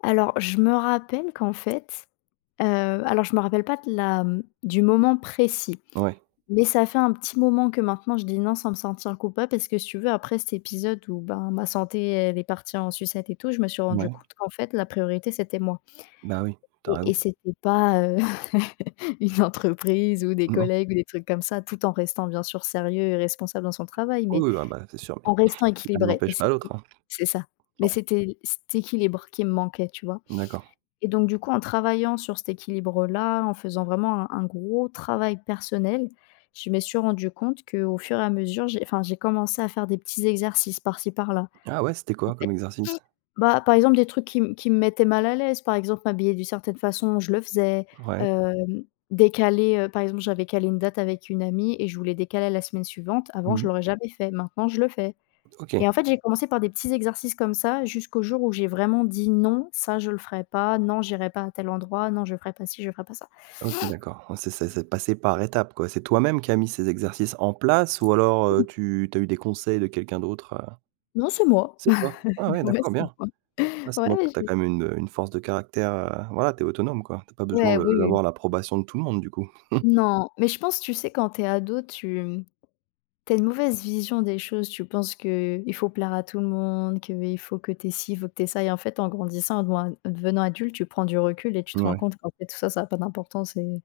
Alors je me rappelle qu'en fait, heu, alors je me rappelle pas de la du moment précis Ouais. mais ça fait un petit moment que maintenant je dis: «Non» sans me sentir coupable parce que si tu veux, après cet épisode, où, ben, ma santé, elle est partie en sucette et tout, je me suis rendu Ouais. compte qu'en fait, la priorité, c'était moi Bah, oui, tu as et raison. et c'était pas, heu, une entreprise ou des Non? collègues ou des trucs comme ça, tout en restant bien sûr sérieux et responsable dans son travail mais Oui, ah, bah, c'est sûr mais en restant «l'un équilibrée et n'empêche pas c'était l'autre», hein! c'est ça mais Ouais. c'était cet équilibre qui me manquait, tu vois D'accord. et donc, du coup, en travaillant sur cet équilibre-là, en faisant vraiment un un gros travail personnel, je me suis rendu compte qu'au fur et à mesure, j'ai enfin, j'ai commencé à faire des petits exercices par ci, par là, Ah ouais, c'était en quoi fait, comme exercice? bah, par exemple, des trucs qui m qui me mettaient mal à l'aise, par exemple, m'habiller d'une certaine façon, je le faisais, Ouais. hem, décaler, heu, par exemple, j'avais calé une date avec une amie et je voulais décaler à la semaine suivante, Mmh avant, je mh. l'aurais jamais fait, maintenant, je le fais OK. et en fait, j'ai commencé par des petits exercices comme ça jusqu'au jour où j'ai vraiment dit: «Non, ça, je le ferai pas!», «Non, j'irai pas à tel endroit!», «Non, je ferai pas ci, je ferai pas ça». OK, d'accord, ouais, c'est c'est c'est passé par étapes, quoi! C'est toi-même qui as mis ces exercices en place ou alors tu tu as eu des conseils de quelqu'un d'autre, heu? Non, c'est moi. C'est toi? Ah oui, Ouais, d'accord, c'est bien! moi. Ah, ça montre Ouais, que tu as j'ai quand même une, heu, une force de caractère, heu, voilà, tu es autonome, quoi, tu as pas besoin Ouais, de oui, oui. d'avoir l'approbation de tout le monde, du coup? Non, mais je pense, tu sais, quand tu es ado, tu, hem, tu as une mauvaise vision des choses, tu penses que, heu, il faut plaire à tout le monde, qu'il faut que tu aies ci, faut que tu aies ça et en fait, en grandissant, bon, en devenant adulte, tu prends du recul et tu te rends Ouais. compte qu'en fait, tout ça, ça a pas d'importance et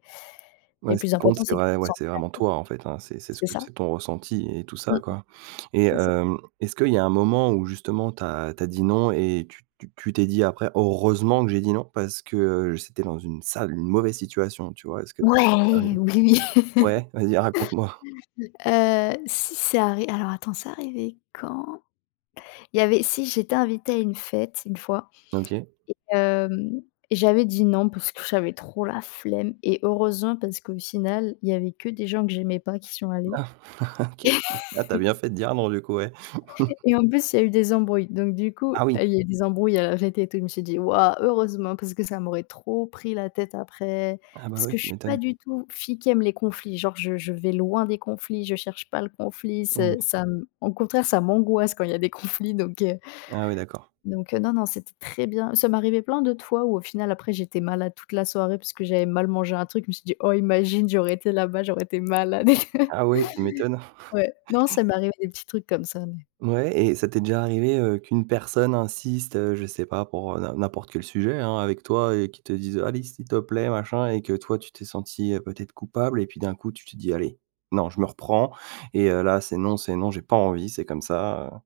et Ouais, le ce plus qui compte important, c'est c'est que tu vrai te ouais, sens c'est bien, vraiment toi, en fait, hein, quoi. c'est c'est ce C'est que ça. c'est ton ressenti et tout ça, Mmh. quoi et C'est ça. heu, est-ce qu'il y a un moment où justement tu as tu as dit «Non» et tu tu tu t'es dit après: «Heureusement, que j'ai dit: "Non" parce que c'était dans une sale une mauvaise situation», tu vois? Est-ce que ça t'es déjà Ouais! arrivé? Oui, Ouais, vas-y, raconte-moi! heu, si c'est arri alors attends, c'est arrivé quand? Il y avait si, j'étais invitée à une fête une fois OK. et hem, j'avais dit: «Non» parce que j'avais trop la flemme et heureusement parce qu'au final, il y avait que des gens que j'aimais pas qui y sont allés Ah, OK, ah, tu as bien fait de dire non, du coup, ouais. et en plus il y a eu des embrouilles donc, du coup, Ah oui! il y a eu des embrouilles, heu, à la fête et tout je me suis dit: «Waouh, heureusement!» parce que ça m'aurait trop pris la tête après Ah, bah, parce ouais, que je tu suis pas m'étonnes! du tout, fille qui aime les conflits, genre, je je vais loin des conflits, je cherche pas le conflit, c'est Mmh. ça m au contraire, ça m'angoisse quand il y des conflits, donc heu Ah ouais, d'accord. donc heu, non, non, c'était très bien, ça m'arrivait plein d'autres fois où, au final, après, j'étais malade toute la soirée puisque j'avais mal mangé un truc. Je me suis dit: «Oh! Imagine, j'aurais été là bas, j'aurais été malade», Ah ouais, tu m'étonnes. ouais. Non, ça m'est arrivé des petits trucs comme ça mais Ouais et ça t'es déjà arrivé, heu, qu'une personne insiste, heu, je sais pas pour, heu, n'im n'importe quel sujet, hein, avec toi et qu'il te dise: «Allez, s'il te plaît, machin» et que toi, tu t'es sentie, heu, peut-être coupable et puis d'un coup, tu te dis: «Allez, non, je me reprends et heu, là, c'est non, c'est non, j'ai pas envie, c'est comme ça!», heu?